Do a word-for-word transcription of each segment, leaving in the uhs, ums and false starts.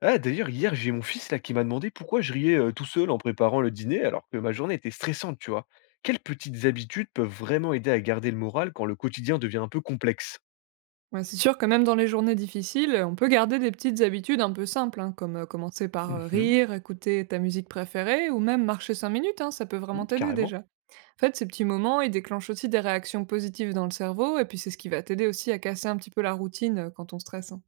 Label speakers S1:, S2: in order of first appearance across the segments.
S1: Ah, d'ailleurs, hier, j'ai mon fils là qui m'a demandé pourquoi je riais euh, tout seul en préparant le dîner alors que ma journée était stressante, tu vois. Quelles petites habitudes peuvent vraiment aider à garder le moral quand le quotidien devient un peu complexe?
S2: Ouais, c'est sûr que même dans les journées difficiles, on peut garder des petites habitudes un peu simples, hein, comme euh, commencer par euh,
S1: Mhm.
S2: rire, écouter ta musique préférée, ou même marcher cinq minutes, hein, ça peut vraiment
S1: Mhm,
S2: t'aider
S1: carrément.
S2: déjà. En fait, ces petits moments, ils déclenchent aussi des réactions positives dans le cerveau, et puis c'est ce qui va t'aider aussi à casser un petit peu la routine euh, quand on stresse, hein.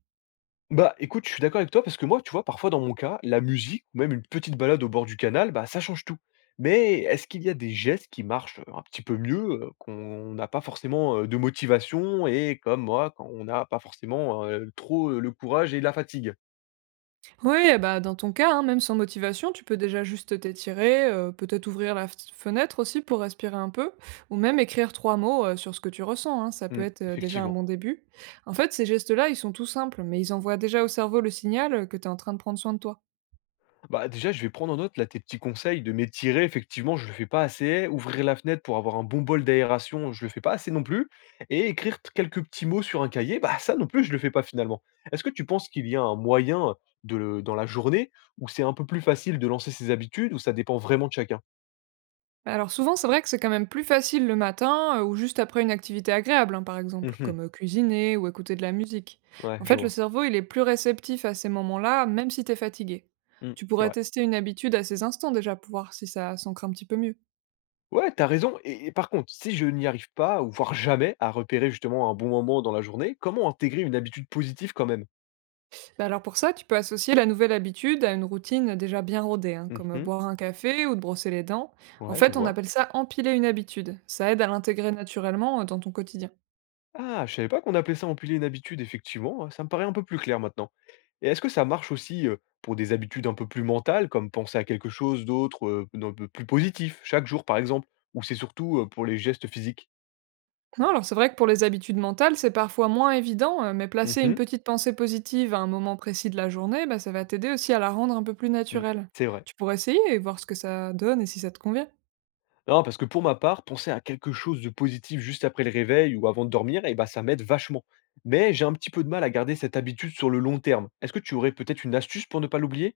S1: Bah écoute, je suis d'accord avec toi parce que moi, tu vois, parfois dans mon cas, la musique ou même une petite balade au bord du canal, bah ça change tout. Mais est-ce qu'il y a des gestes qui marchent euh, un petit peu mieux, euh, qu'on n'a pas forcément euh, de motivation et comme moi, quand on n'a pas forcément euh, trop euh, le courage et la fatigue?
S2: Oui, eh bah, dans ton cas, hein, même sans motivation, tu peux déjà juste t'étirer, heu, peut-être ouvrir la f fenêtre aussi pour respirer un peu, ou même écrire trois mots, heu, sur ce que tu ressens, hein, ça peut
S1: Mm,
S2: être, heu, déjà un
S1: effectivement.
S2: bon début. En fait, ces gestes-là, ils sont tout simples, mais ils envoient déjà au cerveau le signal, heu, que tu es en train de prendre soin de toi.
S1: Bah, déjà, je vais prendre en note là tes petits conseils de m'étirer. Effectivement, je le fais pas assez. Ouvrir la fenêtre pour avoir un bon bol d'aération, je le fais pas assez non plus. Et écrire t- quelques petits mots sur un cahier, bah ça non plus, je le fais pas finalement. Est-ce que tu penses qu'il y a un moyen de le- dans la journée où c'est un peu plus facile de lancer ses habitudes, ou ça dépend vraiment de chacun?
S2: Bah alors souvent, c'est vrai que c'est quand même plus facile le matin euh, ou juste après une activité agréable, hein, par exemple,
S1: Mhm.
S2: comme euh, cuisiner ou écouter de la musique.
S1: Ouais,
S2: En
S1: je
S2: fait, le
S1: vois.
S2: cerveau, il est plus réceptif à ces moments-là, même si t'es fatigué.
S1: Mm,
S2: Tu
S1: c'est
S2: pourrais
S1: vrai.
S2: tester une habitude à ces instants déjà pour voir si ça s'ancre un petit peu mieux.
S1: Ouais, t'as raison. Et, et par contre, si je n'y arrive pas ou voire jamais à repérer justement un bon moment dans la journée, comment intégrer une habitude positive quand même?
S2: Bah alors pour ça, tu peux associer la nouvelle habitude à une routine déjà bien rodée, hein, comme euh,
S1: Mhm.
S2: boire un café ou de brosser les dents. En
S1: Ouais, je
S2: fait, on
S1: vois.
S2: appelle ça empiler une habitude. Ça aide à l'intégrer naturellement euh, dans ton quotidien.
S1: Ah, je savais pas qu'on appelait ça empiler une habitude, effectivement. Hein, ça me paraît un peu plus clair maintenant. Et est-ce que ça marche aussi euh, pour des habitudes un peu plus mentales, comme penser à quelque chose d'autre, euh, d'un peu plus positif, chaque jour par exemple, ou c'est surtout euh, pour les gestes physiques?
S2: Non, alors c'est vrai que pour les habitudes mentales, c'est parfois moins évident, euh, mais placer une
S1: Mhm.
S2: petite pensée positive à un moment précis de la journée, bah, ça va t'aider aussi à la rendre un peu plus
S1: Mm,
S2: naturelle.
S1: c'est vrai.
S2: Tu pourrais essayer et voir ce que ça donne et si ça te convient.
S1: Non, parce que pour ma part, penser à quelque chose de positif juste après le réveil ou avant de dormir, eh ben, ça m'aide vachement. Mais j'ai un petit peu de mal à garder cette habitude sur le long terme. Est-ce que tu aurais peut-être une astuce pour ne pas l'oublier?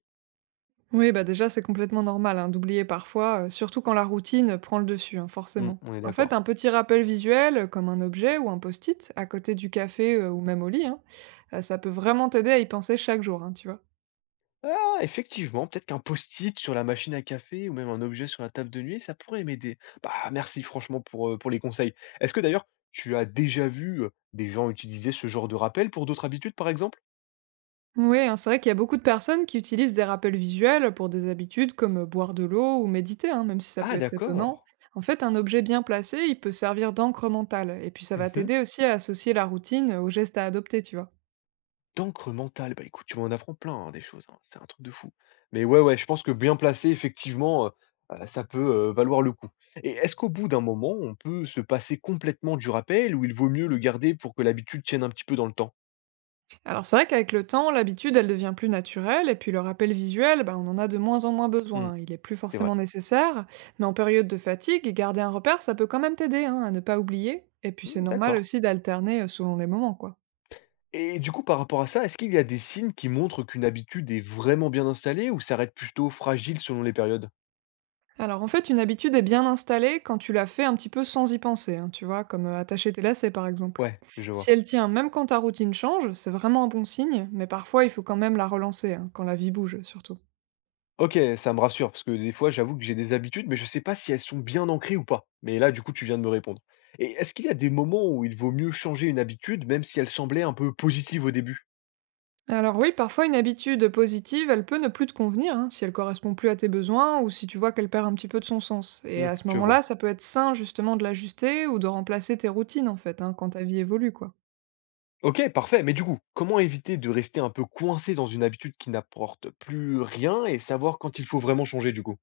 S2: Oui, bah déjà, c'est complètement normal hein, d'oublier parfois, euh, surtout quand la routine prend le dessus, hein,
S1: Mm,
S2: forcément.
S1: on est
S2: En fait, un
S1: d'accord.
S2: petit rappel visuel, euh, comme un objet ou un post-it, à côté du café euh, ou même au lit, hein, euh, ça peut vraiment t'aider à y penser chaque jour, hein, tu vois.
S1: Ah, effectivement, peut-être qu'un post-it sur la machine à café ou même un objet sur la table de nuit, ça pourrait m'aider. Bah, merci franchement pour, euh, pour les conseils. Est-ce que d'ailleurs, tu as déjà vu euh, des gens utiliser ce genre de rappel pour d'autres habitudes, par exemple?
S2: Oui, hein, c'est vrai qu'il y a beaucoup de personnes qui utilisent des rappels visuels pour des habitudes comme euh, boire de l'eau ou méditer, hein, même si ça peut
S1: Ah,
S2: être étonnant.
S1: d'accord.
S2: En fait, un objet bien placé, il peut servir d'encre mentale, et puis ça va
S1: Mhm.
S2: t'aider aussi à associer la routine aux gestes à adopter, tu vois.
S1: D'encre mentale, bah écoute, tu m'en apprends plein hein, des choses, hein, c'est un truc de fou. Mais ouais, ouais, je pense que bien placé, effectivement, euh, euh, ça peut euh, valoir le coup. Et est-ce qu'au bout d'un moment, on peut se passer complètement du rappel, ou il vaut mieux le garder pour que l'habitude tienne un petit peu dans le temps?
S2: Alors c'est vrai qu'avec le temps, l'habitude, elle devient plus naturelle, et puis le rappel visuel, bah, on en a de moins en moins
S1: Hmm.
S2: besoin, il est plus
S1: C'est vrai.
S2: forcément nécessaire, mais en période de fatigue, garder un repère, ça peut quand même t'aider hein, à ne pas oublier, et puis c'est
S1: Mmh,
S2: normal
S1: d'accord.
S2: aussi d'alterner euh, selon les moments, quoi.
S1: Et du coup, par rapport à ça, est-ce qu'il y a des signes qui montrent qu'une habitude est vraiment bien installée ou s'arrête plutôt fragile selon les périodes?
S2: Alors en fait, une habitude est bien installée quand tu la fais un petit peu sans y penser, hein, tu vois, comme euh, attacher tes lacets par exemple.
S1: Ouais, je
S2: Si
S1: vois.
S2: elle tient même quand ta routine change, c'est vraiment un bon signe, mais parfois il faut quand même la relancer, hein, quand la vie bouge surtout.
S1: Ok, ça me rassure parce que des fois, j'avoue que j'ai des habitudes, mais je sais pas si elles sont bien ancrées ou pas. Mais là, du coup, tu viens de me répondre. Et est-ce qu'il y a des moments où il vaut mieux changer une habitude, même si elle semblait un peu positive au début?
S2: Alors oui, parfois une habitude positive, elle peut ne plus te convenir, hein, si elle correspond plus à tes besoins ou si tu vois qu'elle perd un petit peu de son sens. Et
S1: Hmm,
S2: à ce
S1: je
S2: moment-là,
S1: vois.
S2: ça peut être sain justement de l'ajuster ou de remplacer tes routines en fait, hein, quand ta vie évolue quoi.
S1: Ok, parfait. Mais du coup, comment éviter de rester un peu coincé dans une habitude qui n'apporte plus rien et savoir quand il faut vraiment changer du coup?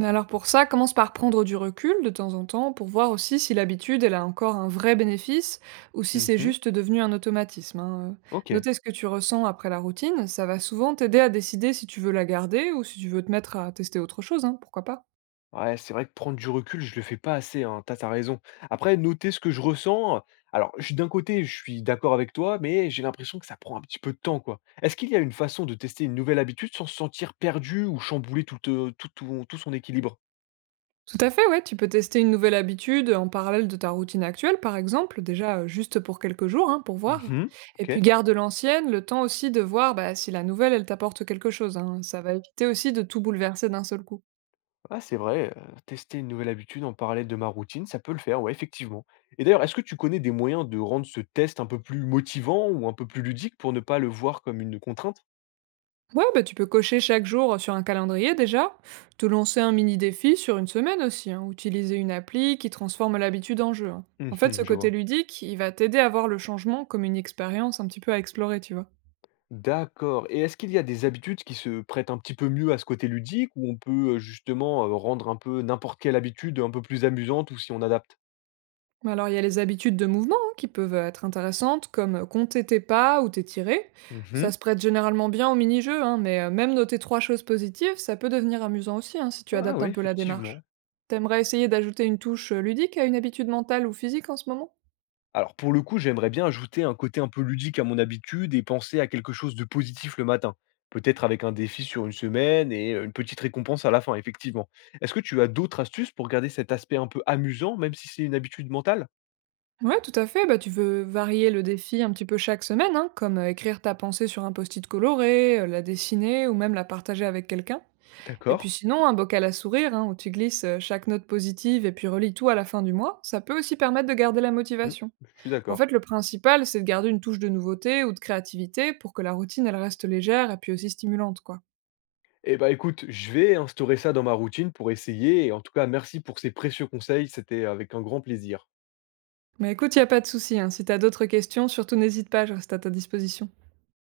S2: Alors pour ça, commence par prendre du recul de temps en temps pour voir aussi si l'habitude, elle a encore un vrai bénéfice ou si c'est
S1: Mhm,
S2: juste devenu un automatisme, hein.
S1: ok.
S2: Noter ce que tu ressens après la routine, ça va souvent t'aider à décider si tu veux la garder ou si tu veux te mettre à tester autre chose, hein, pourquoi pas.
S1: Ouais, c'est vrai que prendre du recul, je le fais pas assez, hein, tu as raison. Après, noter ce que je ressens, alors je suis d'un côté, je suis d'accord avec toi, mais j'ai l'impression que ça prend un petit peu de temps, quoi. Est-ce qu'il y a une façon de tester une nouvelle habitude sans se sentir perdu ou chambouler tout, euh, tout, ton- tout son équilibre?
S2: Tout à fait, ouais, tu peux tester une nouvelle habitude en parallèle de ta routine actuelle, par exemple, déjà euh, juste pour quelques jours, hein, pour voir.
S1: Mhm,
S2: Et puis
S1: ok.
S2: garde l'ancienne, le temps aussi de voir bah, si la nouvelle, elle t'apporte quelque chose, hein. Ça va éviter aussi de tout bouleverser d'un seul coup.
S1: Ah, c'est vrai, euh, tester une nouvelle habitude en parallèle de ma routine, ça peut le faire, ouais, effectivement. Et d'ailleurs, est-ce que tu connais des moyens de rendre ce test un peu plus motivant ou un peu plus ludique pour ne pas le voir comme une contrainte?
S2: Ouais, bah, tu peux cocher chaque jour sur un calendrier déjà, te lancer un mini défi sur une semaine aussi, hein, utiliser une appli qui transforme l'habitude en jeu, hein. En fait, ce
S1: Mhm, je
S2: côté
S1: vois.
S2: ludique, il va t'aider à voir le changement comme une expérience un petit peu à explorer, tu vois.
S1: D'accord. Et est-ce qu'il y a des habitudes qui se prêtent un petit peu mieux à ce côté ludique, où on peut, heu, justement, heu, rendre un peu n'importe quelle habitude un peu plus amusante, ou si on adapte?
S2: Mais Alors, il y a les habitudes de mouvement hein, qui peuvent être intéressantes, comme euh, compter tes pas ou t'étirer. Ça
S1: Mmh.
S2: se prête généralement bien au mini-jeu, hein, mais euh, même noter trois choses positives, ça peut devenir amusant aussi hein, si tu
S1: Ah
S2: adaptes
S1: oui,
S2: un peu la
S1: effectivement.
S2: démarche. T'aimerais essayer d'ajouter une touche euh, ludique à une habitude mentale ou physique en ce moment.
S1: Alors pour le coup, j'aimerais bien ajouter un côté un peu ludique à mon habitude et penser à quelque chose de positif le matin. Peut-être avec un défi sur une semaine et heu, une petite récompense à la fin, effectivement. Est-ce que tu as d'autres astuces pour garder cet aspect un peu amusant, même si c'est une habitude mentale?
S2: Ouais, tout à fait. Bah, tu veux varier le défi un petit peu chaque semaine, hein, comme euh, écrire ta pensée sur un post-it coloré, euh, la dessiner ou même la partager avec quelqu'un. Et
S1: D'accord.
S2: puis sinon, un bocal à sourire hein, où tu glisses euh, chaque note positive et puis relis tout à la fin du mois, ça peut aussi permettre de garder la
S1: Mmh.
S2: motivation.
S1: Je suis
S2: En fait,
S1: d'accord.
S2: le principal, c'est de garder une touche de nouveauté ou de créativité pour que la routine, elle reste légère et puis aussi stimulante, quoi.
S1: Eh ben, écoute, je vais instaurer ça dans ma routine pour essayer et en tout cas merci pour ces précieux conseils, c'était avec un grand plaisir.
S2: Mais écoute, y a pas de souci, hein. Si t'as d'autres questions, surtout n'hésite pas, je reste à ta disposition.